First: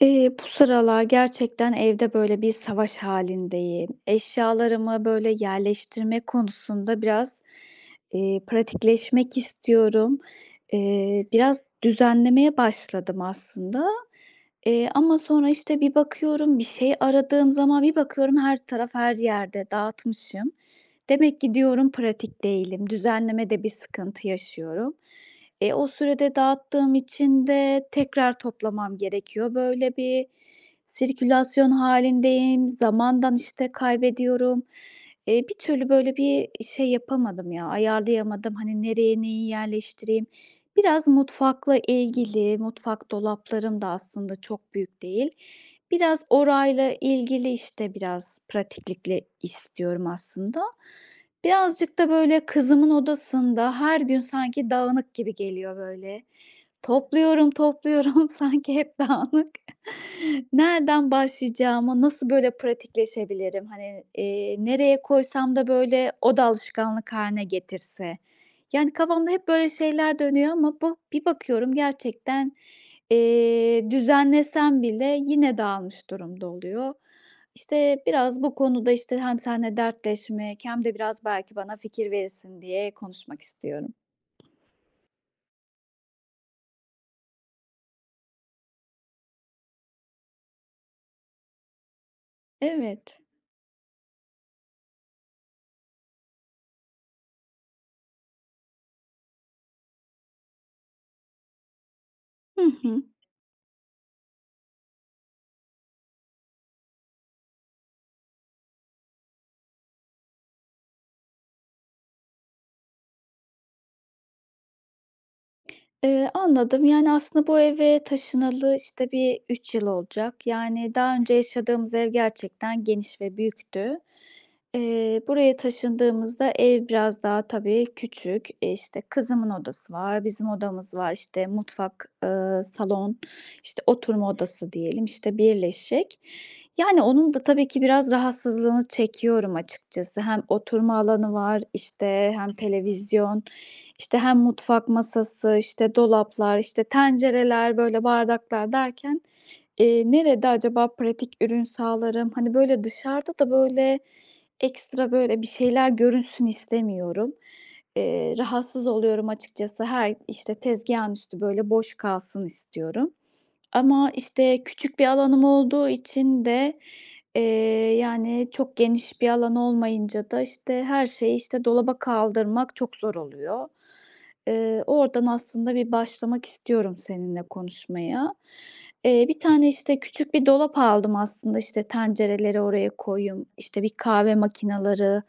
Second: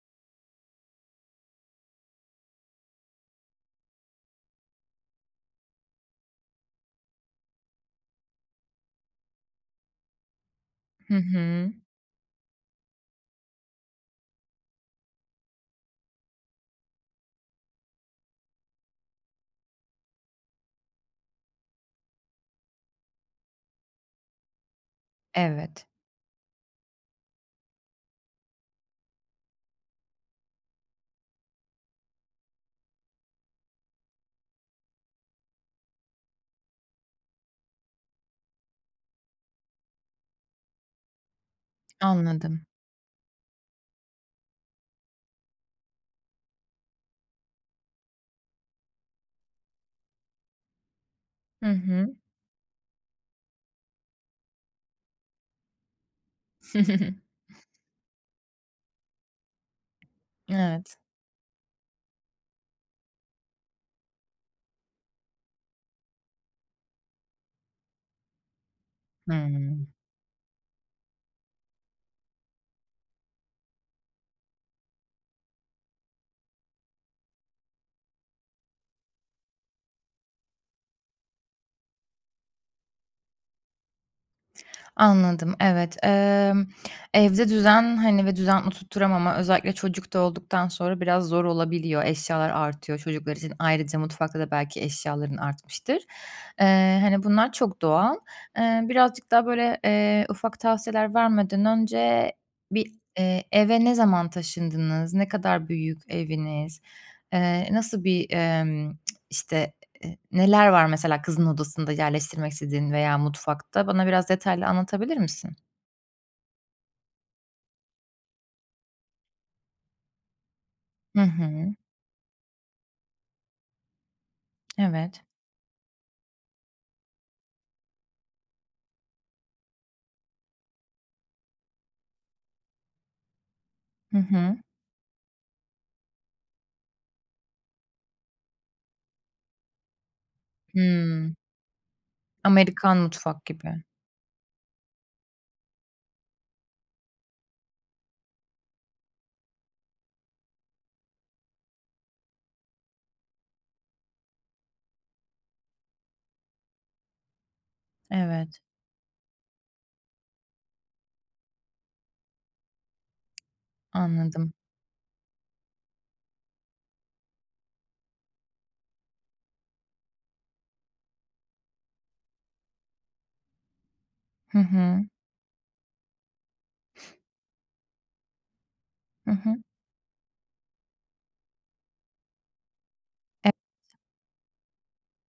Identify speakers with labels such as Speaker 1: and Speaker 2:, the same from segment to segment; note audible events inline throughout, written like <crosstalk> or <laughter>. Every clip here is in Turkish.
Speaker 1: Eee, bu sıralar gerçekten evde böyle bir savaş hâlindeyim. Eşyalarımı böyle yerleştirme konusunda biraz, eee, pratikleşmek istiyorum.
Speaker 2: Hı
Speaker 1: Eee, biraz
Speaker 2: hı.
Speaker 1: düzenlemeye başladım aslında, eee, ama sonra, işte, bir bakıyorum, bir şey aradığım zaman bir bakıyorum her taraf her yerde dağıtmışım. Demek ki diyorum pratik değilim. Düzenlemede bir sıkıntı yaşıyorum. Eee,
Speaker 2: Evet.
Speaker 1: o sürede dağıttığım için de tekrar toplamam gerekiyor. Böyle bir sirkülasyon hâlindeyim, zamandan, işte, kaybediyorum. Eee, bir türlü böyle bir şey yapamadım ya, ayarlayamadım. Hani, nereye neyi yerleştireyim? Biraz mutfakla ilgili.
Speaker 2: Anladım.
Speaker 1: Mutfak dolaplarım da aslında çok büyük değil. Biraz orayla ilgili, işte, biraz, pratiklikle istiyorum aslında.
Speaker 2: Hı
Speaker 1: Birazcık da
Speaker 2: hı.
Speaker 1: böyle kızımın odasında her gün sanki dağınık gibi geliyor böyle.
Speaker 2: <chuckles>
Speaker 1: Topluyorum, topluyorum, sanki hep dağınık.
Speaker 2: Evet.
Speaker 1: Nereden başlayacağımı, nasıl böyle pratikleşebilirim? Hani, eee, nereye koysam da böyle o da alışkanlık hâline getirse? Yani kafamda hep böyle
Speaker 2: Hımm.
Speaker 1: şeyler dönüyor ama bu bir bakıyorum gerçekten, eee, düzenlesem bile yine dağılmış durumda oluyor. İşte, biraz bu konuda, işte, hem seninle dertleşmek hem de biraz belki bana fikir verirsin diye konuşmak istiyorum.
Speaker 2: Anladım, evet. Emm, evde düzen, hani, ve düzen oturtturamama özellikle çocuk da olduktan sonra biraz zor olabiliyor. Eşyalar artıyor
Speaker 1: Evet.
Speaker 2: çocuklar için. Ayrıca mutfakta da belki eşyaların artmıştır. Eee, hani, bunlar çok doğal. Eee, birazcık daha böyle, eee, ufak tavsiyeler vermeden önce
Speaker 1: Hı
Speaker 2: bir
Speaker 1: hı.
Speaker 2: eee, eve ne zaman taşındınız? Ne kadar büyük eviniz? Eee, nasıl bir, emm, <tsk> işte, eee, neler var mesela kızın odasında yerleştirmek istediğin veya mutfakta? Bana biraz detaylı anlatabilir misin?
Speaker 1: Eee, anladım. Yani aslında bu eve taşınalı, işte, bir 3 yıl olacak. Yani daha
Speaker 2: Hı
Speaker 1: önce
Speaker 2: hı.
Speaker 1: yaşadığımız ev gerçekten geniş ve büyüktü.
Speaker 2: Evet.
Speaker 1: Eee, buraya taşındığımızda ev biraz daha tabii küçük. İşte, kızımın odası var, bizim odamız var, işte, mutfak, ııı, salon, işte
Speaker 2: Hı
Speaker 1: oturma
Speaker 2: hı.
Speaker 1: odası diyelim, işte birleşik. Yani, onun da tabii ki biraz rahatsızlığını çekiyorum açıkçası. Hem oturma alanı
Speaker 2: Hımm.
Speaker 1: var, işte, hem
Speaker 2: Amerikan
Speaker 1: televizyon,
Speaker 2: mutfak gibi.
Speaker 1: işte, hem mutfak masası, işte dolaplar, işte tencereler, böyle, bardaklar derken, eee, nerede acaba pratik ürün sağlarım? Hani, böyle, dışarıda da böyle ekstra, böyle, bir şeyler görünsün istemiyorum. Eee,
Speaker 2: Evet.
Speaker 1: rahatsız oluyorum açıkçası. Hay işte tezgâhın üstü böyle boş kalsın istiyorum ama
Speaker 2: Anladım.
Speaker 1: işte küçük bir alanım olduğu için de, eee, yani çok geniş bir alan olmayınca da işte her şeyi, işte, dolaba kaldırmak çok zor oluyor.
Speaker 2: Hı
Speaker 1: Eee,
Speaker 2: hı.
Speaker 1: oradan aslında bir başlamak istiyorum
Speaker 2: <sniffs>
Speaker 1: seninle konuşmaya. Eee,
Speaker 2: Hı
Speaker 1: 1
Speaker 2: hı.
Speaker 1: tane, işte, küçük bir dolap aldım aslında, işte tencereleri oraya koyayım,
Speaker 2: <unintelligible>
Speaker 1: işte, bir kahve makinaları,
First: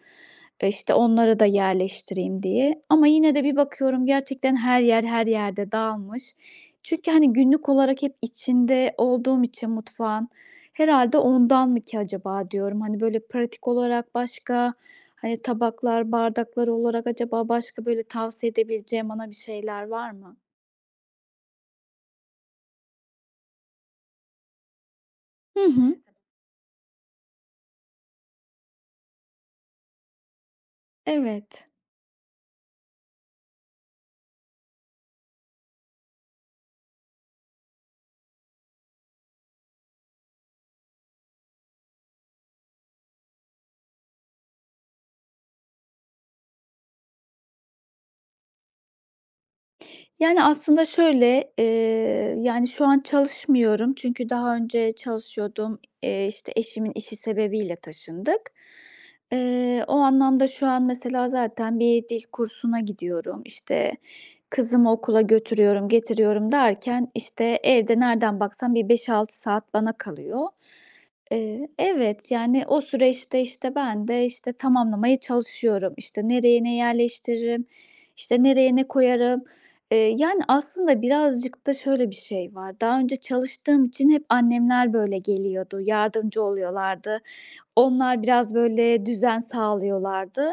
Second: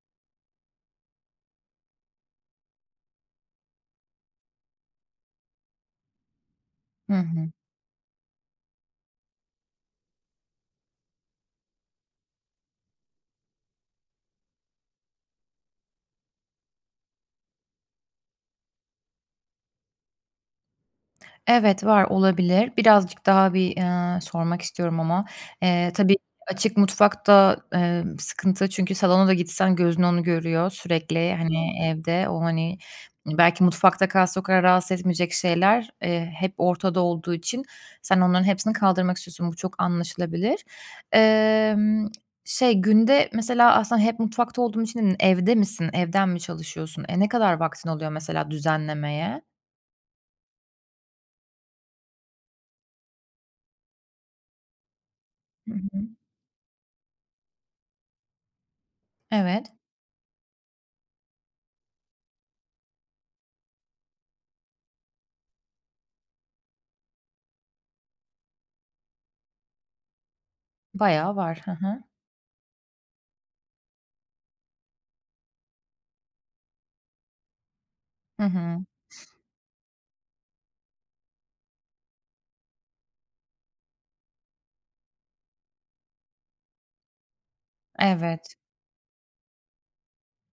Speaker 1: işte onları da yerleştireyim diye ama yine de bir bakıyorum gerçekten her yer her yerde dağılmış. Çünkü,
Speaker 2: Hı
Speaker 1: hani,
Speaker 2: hı.
Speaker 1: günlük olarak hep içinde olduğum için mutfağın herhâlde ondan mı ki acaba diyorum. Hani böyle pratik olarak başka, hani, tabaklar, bardaklar olarak acaba başka böyle tavsiye edebileceğin bana bir şeyler var mı?
Speaker 2: Evet, var, olabilir. Birazcık daha bir, ııı, sormak istiyorum ama.
Speaker 1: Hı
Speaker 2: Eee,
Speaker 1: hı.
Speaker 2: tabii açık mutfak da, emm, sıkıntı çünkü salona da gitsen gözün onu görüyor sürekli.
Speaker 1: Evet.
Speaker 2: Hani evde o hani, belki mutfakta kalsa o kadar rahatsız etmeyecek şeyler, eee, hep ortada olduğu için sen onların hepsini kaldırmak istiyorsun. Bu çok anlaşılabilir. Emm, şey günde mesela aslında hep mutfakta olduğun için evde misin, evden mi çalışıyorsun? E, ne kadar vaktin oluyor mesela düzenlemeye?
Speaker 1: Yani, aslında şöyle, eee, yani, şu an çalışmıyorum çünkü daha önce
Speaker 2: Hı
Speaker 1: çalışıyordum.
Speaker 2: hı.
Speaker 1: Eee, işte, eşimin işi sebebiyle taşındık.
Speaker 2: Evet.
Speaker 1: Eee, o anlamda şu an mesela zaten bir dil kursuna gidiyorum, işte, kızımı okula götürüyorum, getiriyorum derken, işte, evde nereden baksam bir 5-6 saat bana kalıyor.
Speaker 2: Bayağı var,
Speaker 1: Eee
Speaker 2: hı hı.
Speaker 1: Evet, yani, o süreçte, işte, ben de, işte, tamamlamaya çalışıyorum. İşte, nereye ne yerleştiririm,
Speaker 2: Hı
Speaker 1: işte, nereye
Speaker 2: hı.
Speaker 1: ne koyarım. Eee, yani, aslında birazcık da şöyle bir şey var, daha önce çalıştığım için hep annemler, böyle, geliyordu, yardımcı oluyorlardı, onlar biraz,
Speaker 2: Evet.
Speaker 1: böyle, düzen sağlıyorlardı.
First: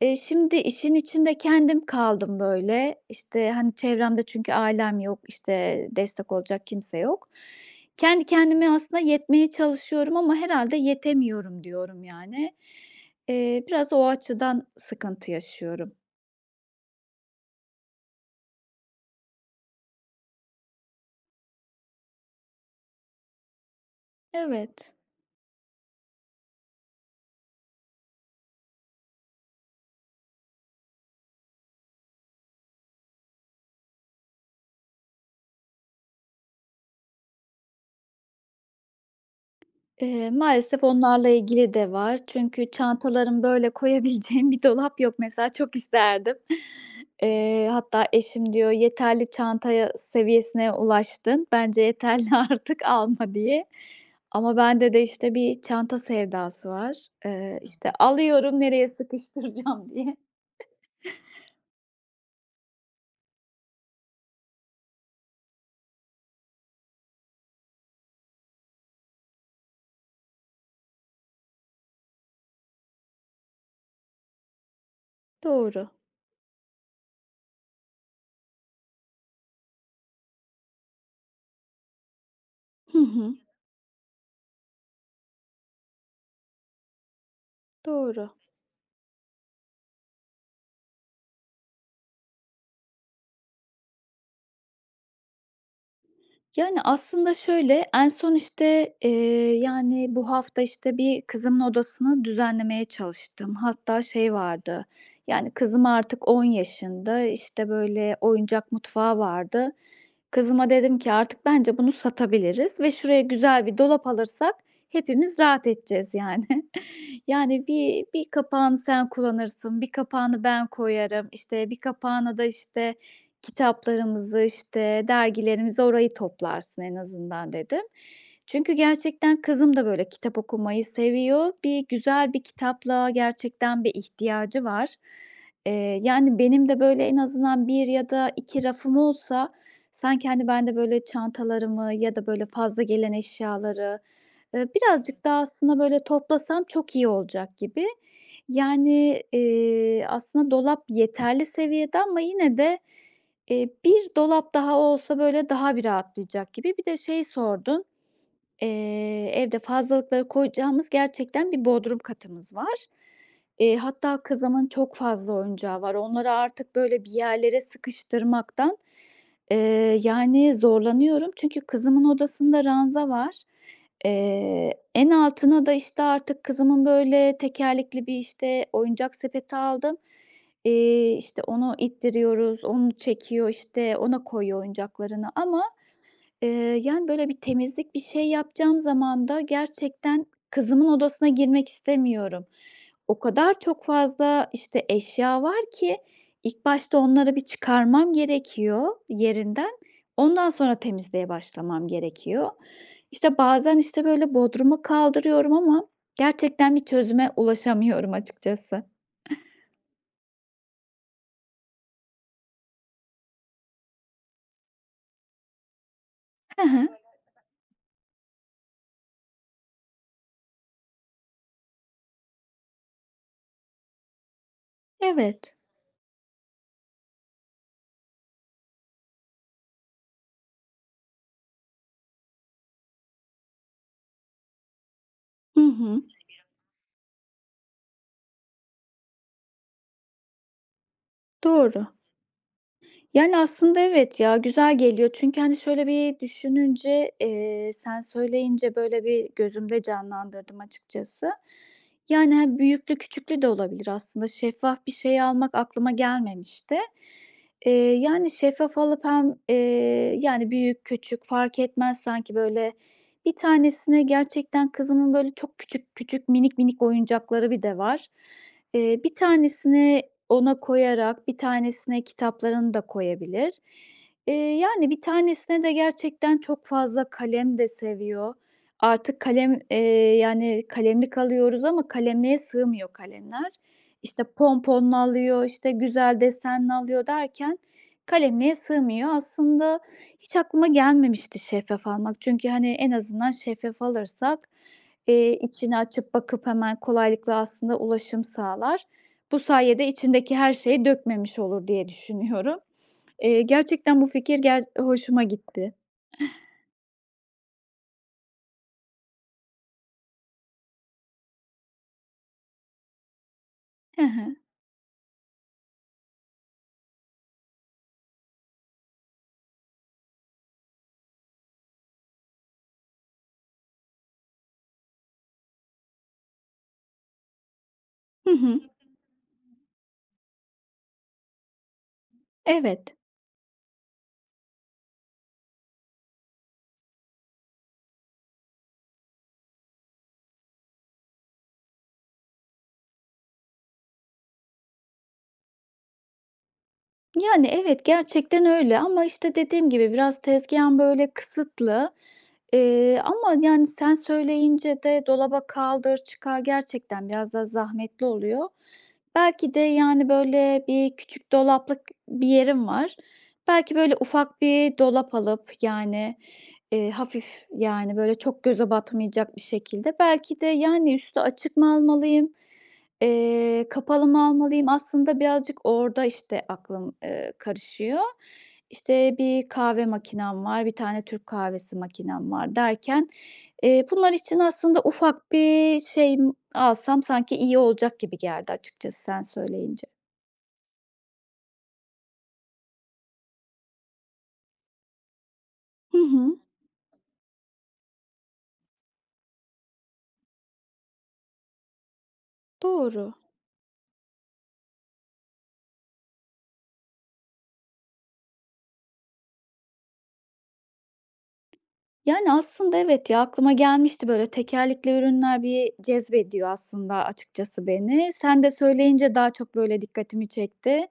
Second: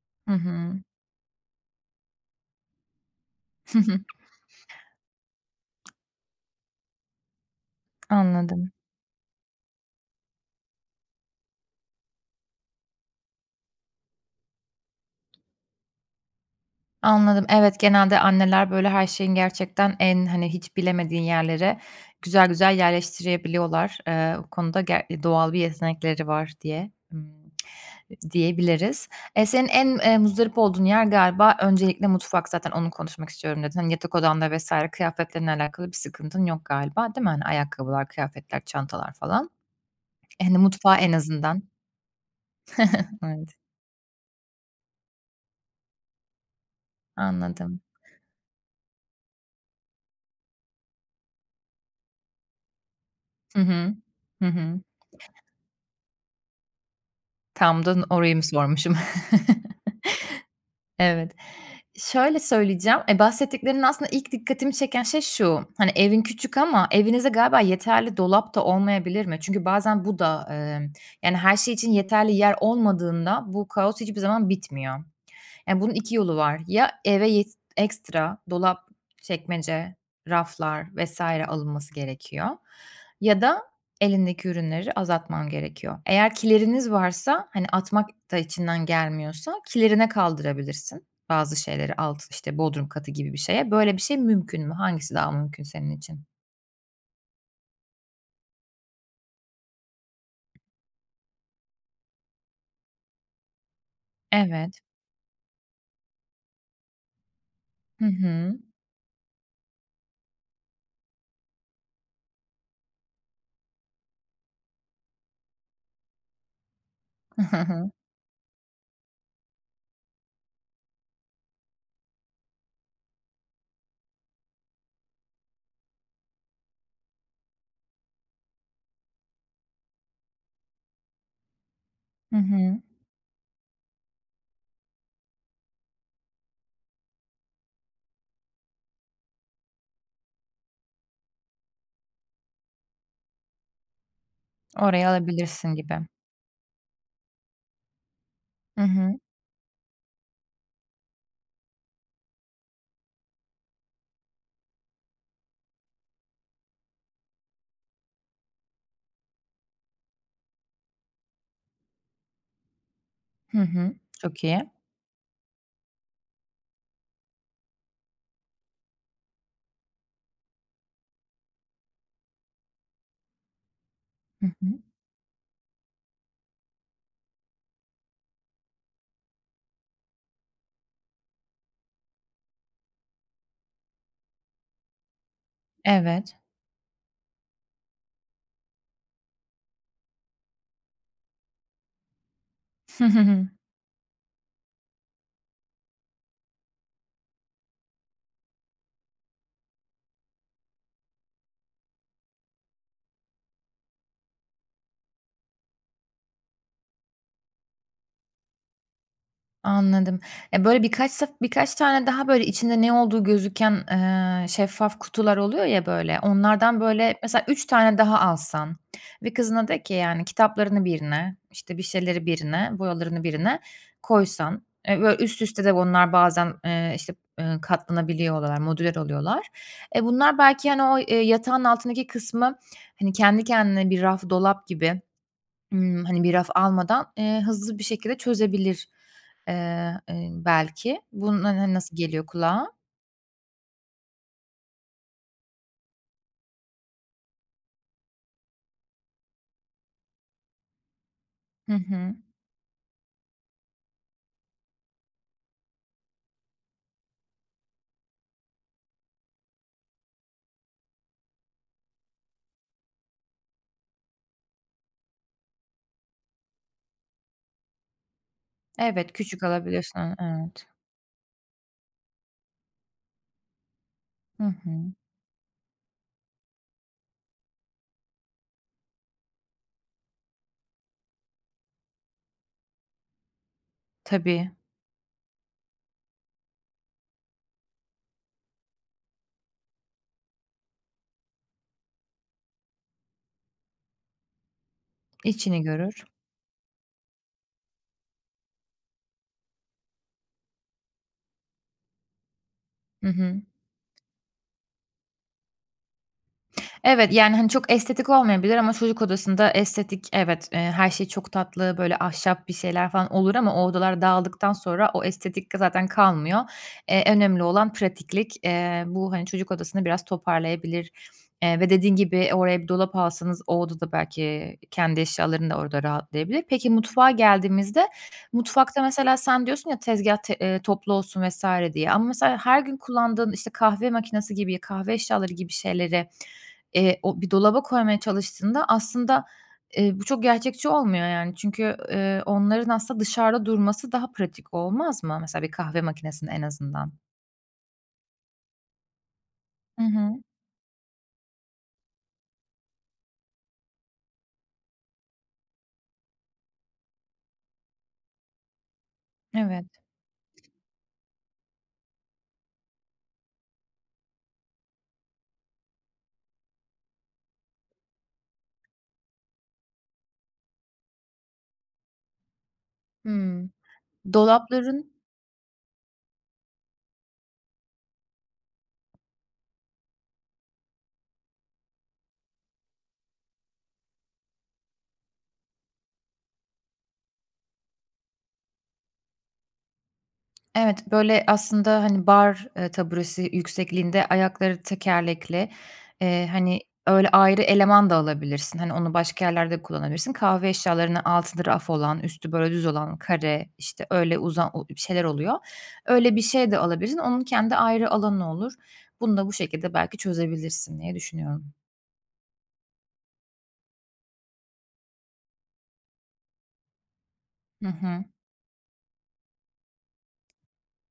Speaker 1: Eee,
Speaker 2: Hı
Speaker 1: şimdi,
Speaker 2: hı.
Speaker 1: işin içinde kendim kaldım, böyle. İşte, hani, çevremde çünkü ailem yok, işte,
Speaker 2: <chuckles>
Speaker 1: destek olacak kimse yok. Kendi kendime
Speaker 2: Anladım.
Speaker 1: aslında yetmeye çalışıyorum ama herhâlde yetemiyorum diyorum, yani. Eee, biraz o açıdan sıkıntı yaşıyorum.
Speaker 2: Anladım, evet, genelde anneler böyle her şeyin gerçekten en, hani, hiç bilemediğin yerlere güzel güzel yerleştirebiliyorlar. Eee, bu konuda
Speaker 1: Evet.
Speaker 2: ger doğal bir yetenekleri var diye ımm <tsk> diyebiliriz. Eee, senin en, eee, muzdarip olduğun yer galiba öncelikle mutfak zaten "Onu konuşmak istiyorum." dedin. Hani, yatak odanda vs. kıyafetlerinle alakalı bir sıkıntın yok galiba, değil mi? Hani, ayakkabılar, kıyafetler, çantalar falan.
Speaker 1: Eee,
Speaker 2: Hani,
Speaker 1: maalesef
Speaker 2: mutfağı en
Speaker 1: onlarla
Speaker 2: azından.
Speaker 1: ilgili de var. Çünkü
Speaker 2: <chuckles>
Speaker 1: çantalarım,
Speaker 2: Evet.
Speaker 1: böyle, koyabileceğim bir dolap yok mesela. Çok isterdim. Eee,
Speaker 2: Anladım.
Speaker 1: hatta eşim diyor, "Yeterli çantaya seviyesine ulaştın. Bence yeterli. Artık alma."
Speaker 2: Hı
Speaker 1: diye.
Speaker 2: hı. Hı
Speaker 1: Ama
Speaker 2: hı.
Speaker 1: bende de, işte, bir çanta sevdası var. Eee,
Speaker 2: Tam da
Speaker 1: işte,
Speaker 2: n orayı mı
Speaker 1: alıyorum nereye
Speaker 2: sormuşum?
Speaker 1: sıkıştıracağım diye. <chuckles>
Speaker 2: <chuckles> Evet. Şöyle söyleyeceğim, eee, bahsettiklerin aslında ilk dikkatimi çeken şey şu, hani, evin küçük ama evinizde galiba yeterli dolap da olmayabilir mi? Çünkü bazen bu da, emm, yani, her şey için yeterli yer olmadığında bu kaos hiçbir zaman bitmiyor. Ya,
Speaker 1: Doğru.
Speaker 2: bunun 2 yolu var. Ya eve yet ekstra dolap, çekmece, raflar vs. alınması gerekiyor
Speaker 1: Hı hı.
Speaker 2: ya da elindeki ürünleri azaltman gerekiyor. Eğer kileriniz varsa, hani, atmak
Speaker 1: Doğru.
Speaker 2: da içinden gelmiyorsa, kilerine kaldırabilirsin bazı şeyleri alt işte, bodrum katı gibi bir şeye. Böyle bir şey mümkün mü? Hangisi daha mümkün senin için?
Speaker 1: Yani, aslında şöyle, en son, işte, eee, yani, bu hafta, işte, bir kızımın odasını düzenlemeye çalıştım. Hatta şey
Speaker 2: Evet.
Speaker 1: vardı yani, kızım artık 10 yaşında, işte,
Speaker 2: Hı
Speaker 1: böyle,
Speaker 2: hı.
Speaker 1: oyuncak mutfağı vardı. Kızıma dedim ki: "Artık bence bunu satabiliriz ve şuraya güzel bir dolap alırsak hepimiz rahat edeceğiz, yani.
Speaker 2: Hı
Speaker 1: Yani,
Speaker 2: hı.
Speaker 1: bir bir kapağını sen kullanırsın, 1 kapağını ben koyarım, işte, 1 kapağına da, işte, kitaplarımızı, işte, dergilerimizi. Orayı toplarsın en azından." dedim. Çünkü gerçekten kızım da, böyle, kitap okumayı seviyor. Bir güzel
Speaker 2: Hı
Speaker 1: bir
Speaker 2: hı.
Speaker 1: kitaplığa gerçekten bir ihtiyacı var, eee, yani, benim de, böyle, en azından 1 ya da 2 rafım olsa sanki, hani, ben de, böyle, çantalarımı ya da, böyle, fazla gelen eşyaları, ııı,
Speaker 2: Oraya
Speaker 1: birazcık daha
Speaker 2: alabilirsin
Speaker 1: aslında, böyle,
Speaker 2: gibi.
Speaker 1: toplasam çok iyi olacak gibi.
Speaker 2: Hı hı.
Speaker 1: Yani, eee, aslında dolap yeterli seviyede ama yine de, eee, 1 dolap daha olsa, böyle, daha bir rahatlayacak gibi. Bir de şeyi sordun, eee, evde fazlalıkları koyacağımız gerçekten bir bodrum katımız var.
Speaker 2: Hı
Speaker 1: Eee,
Speaker 2: hı.
Speaker 1: hatta
Speaker 2: Çok iyi.
Speaker 1: kızımın çok fazla oyuncağı var. Onları artık, böyle, bir yerlere sıkıştırmaktan, eee, yani, zorlanıyorum. Çünkü kızımın odasında ranza var.
Speaker 2: Hı hı.
Speaker 1: Eee, en altına da, işte, artık kızımın, böyle, tekerlekli bir, işte, oyuncak sepeti aldım. Eee, işte, onu ittiriyoruz, onu çekiyor, işte, ona koyuyor oyuncaklarını ama,
Speaker 2: Evet.
Speaker 1: eee, yani, böyle, bir temizlik, bir şey yapacağım zaman da gerçekten kızımın odasına girmek istemiyorum. O
Speaker 2: <chuckles>
Speaker 1: kadar çok fazla, işte, eşya var ki ilk başta onları bir çıkarmam gerekiyor yerinden, ondan sonra temizliğe başlamam gerekiyor. İşte, bazen, işte, böyle, bodruma kaldırıyorum ama gerçekten bir çözüme ulaşamıyorum açıkçası.
Speaker 2: Anladım. Ya, böyle, birkaç sef birkaç tane daha, böyle, içinde ne olduğu gözüken, eee, şeffaf kutular oluyor ya, böyle,
Speaker 1: Hı
Speaker 2: onlardan,
Speaker 1: hı.
Speaker 2: böyle, mesela 3 tane daha alsan ve kızına de ki, yani, "Kitaplarını birine, işte, bir şeyleri birine, boyalarını birine koysan." Eee, böyle, üst
Speaker 1: Evet.
Speaker 2: üste de bunlar bazen, eee, işte, eee, katlanabiliyorlar, modüler oluyorlar. E, bunlar belki, hani, o, eee, yatağın altındaki kısmı, hani, kendi kendine bir raf dolap gibi,
Speaker 1: I hı.
Speaker 2: ımm, hani, bir raf almadan, eee, hızlı bir şekilde çözebilir, eee, eee, belki. Bununla, hani,
Speaker 1: Doğru.
Speaker 2: nasıl geliyor kulağa?
Speaker 1: Yani, aslında evet, ya, güzel geliyor çünkü, hani, şöyle bir düşününce, eee, sen söyleyince, böyle, bir gözümde canlandırdım açıkçası.
Speaker 2: Hı hı.
Speaker 1: Yani, hani, büyüklü, küçüklü de olabilir aslında. Şeffaf bir şey almak aklıma gelmemişti. Eee, yani şeffaf alıp hem, eee, yani, büyük, küçük fark etmez sanki, böyle, 1 tanesine gerçekten kızımın, böyle, çok küçük küçük, minik minik oyuncakları bir de var. Eee,
Speaker 2: Evet,
Speaker 1: 1
Speaker 2: küçük alabilirsin
Speaker 1: tanesini
Speaker 2: onu.
Speaker 1: ona
Speaker 2: Evet.
Speaker 1: koyarak 1 tanesine kitaplarını da koyabilir. Eee,
Speaker 2: Hı
Speaker 1: yani,
Speaker 2: hı.
Speaker 1: 1 tanesine de gerçekten çok fazla kalem de seviyor. Artık kalem, eee, yani, kalemlik alıyoruz ama kalemliğe sığmıyor kalemler. İşte,
Speaker 2: Tabii.
Speaker 1: ponponlu alıyor, işte, güzel desenli alıyor derken kalemliğe sığmıyor. Aslında hiç aklıma gelmemişti şeffaf almak. Çünkü, hani, en azından şeffaf alırsak, eee,
Speaker 2: İçini
Speaker 1: içini
Speaker 2: görür.
Speaker 1: açıp bakıp hemen kolaylıkla aslında ulaşım sağlar. Bu sayede içindeki her şeyi dökmemiş olur diye düşünüyorum.
Speaker 2: Hı hı.
Speaker 1: Eee, gerçekten bu fikir ger hoşuma gitti.
Speaker 2: Evet, yani, hani, çok estetik olmayabilir ama çocuk odasında estetik evet, eee, her şey çok tatlı, böyle, ahşap bir şeyler falan olur ama o
Speaker 1: Hı
Speaker 2: odalar
Speaker 1: hı.
Speaker 2: dağıldıktan sonra o estetik de zaten kalmıyor, eee, önemli olan pratiklik. Eee, bu, hani, çocuk odasını biraz toparlayabilir, eee, ve dediğin gibi oraya bir dolap alsanız, o odada belki kendi eşyaların da orada rahatlayabilir. Peki, mutfağa geldiğimizde,
Speaker 1: Hı hı.
Speaker 2: mutfakta mesela sen diyorsun ya, "Tezgâh t eee, toplu olsun." vs. diye ama mesela her gün
Speaker 1: Evet.
Speaker 2: kullandığın, işte, kahve makinası gibi, kahve eşyaları gibi şeyleri, eee, o bir dolaba koymaya çalıştığında aslında, eee, bu çok gerçekçi olmuyor, yani, çünkü, eee, onların aslında dışarıda durması daha pratik olmaz mı? Mesela bir kahve makinesinin en azından?
Speaker 1: Yani, evet, gerçekten öyle ama, işte, dediğim
Speaker 2: Hı
Speaker 1: gibi,
Speaker 2: hı.
Speaker 1: biraz tezgâhım, böyle, kısıtlı, eee, ama, yani, sen söyleyince de dolaba kaldır, çıkar gerçekten biraz da zahmetli oluyor. Belki de,
Speaker 2: Evet.
Speaker 1: yani, böyle, bir küçük dolaplık bir yerim var. Belki, böyle, ufak bir dolap alıp, yani, eee, hafif, yani, böyle, çok göze batmayacak bir şekilde, belki de, yani, üstü açık mı almalıyım,
Speaker 2: Hımm,
Speaker 1: eee, kapalı mı almalıyım?
Speaker 2: dolapların
Speaker 1: Aslında birazcık orada, işte, aklım, eee, karışıyor. İşte, 1 kahve makinam var, 1 tane Türk kahvesi makinam var derken, eee, bunlar için aslında ufak bir şey m alsam sanki iyi olacak gibi geldi açıkçası sen söyleyince.
Speaker 2: Evet, böyle, aslında, hani, bar, eee, taburesi yüksekliğinde ayakları tekerlekli,
Speaker 1: Hı
Speaker 2: eee,
Speaker 1: hı.
Speaker 2: hani, öyle ayrı eleman da alabilirsin. Hani, onu başka yerlerde de kullanabilirsin. Kahve eşyalarına altında raf olan, üstü, böyle, düz olan,
Speaker 1: Doğru.
Speaker 2: kare, işte, öyle uzan o ü bir şeyler oluyor. Öyle bir şey de alabilirsin. Onun kendi ayrı alanı olur. Bunu da bu şekilde belki çözebilirsin diye düşünüyorum.
Speaker 1: Yani, aslında evet, ya, aklıma gelmişti, böyle, tekerlekli ürünler bir cezbediyor aslında
Speaker 2: Hı
Speaker 1: açıkçası
Speaker 2: hı.
Speaker 1: beni. Sen de söyleyince daha çok, böyle, dikkatimi çekti.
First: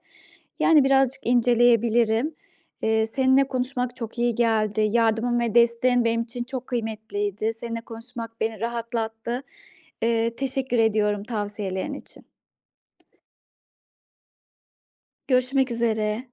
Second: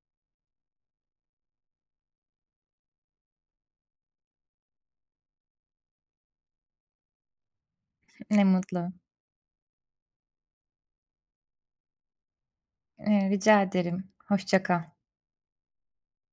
Speaker 1: Yani, birazcık inceleyebilirim. Eee, seninle konuşmak çok iyi geldi. Yardımın ve desteğin benim için çok kıymetliydi. Seninle konuşmak
Speaker 2: Ne
Speaker 1: beni
Speaker 2: mutlu.
Speaker 1: rahatlattı. Eee, teşekkür ediyorum tavsiyelerin için.
Speaker 2: Eee, rica ederim. Hoşça kal.
Speaker 1: Görüşmek üzere.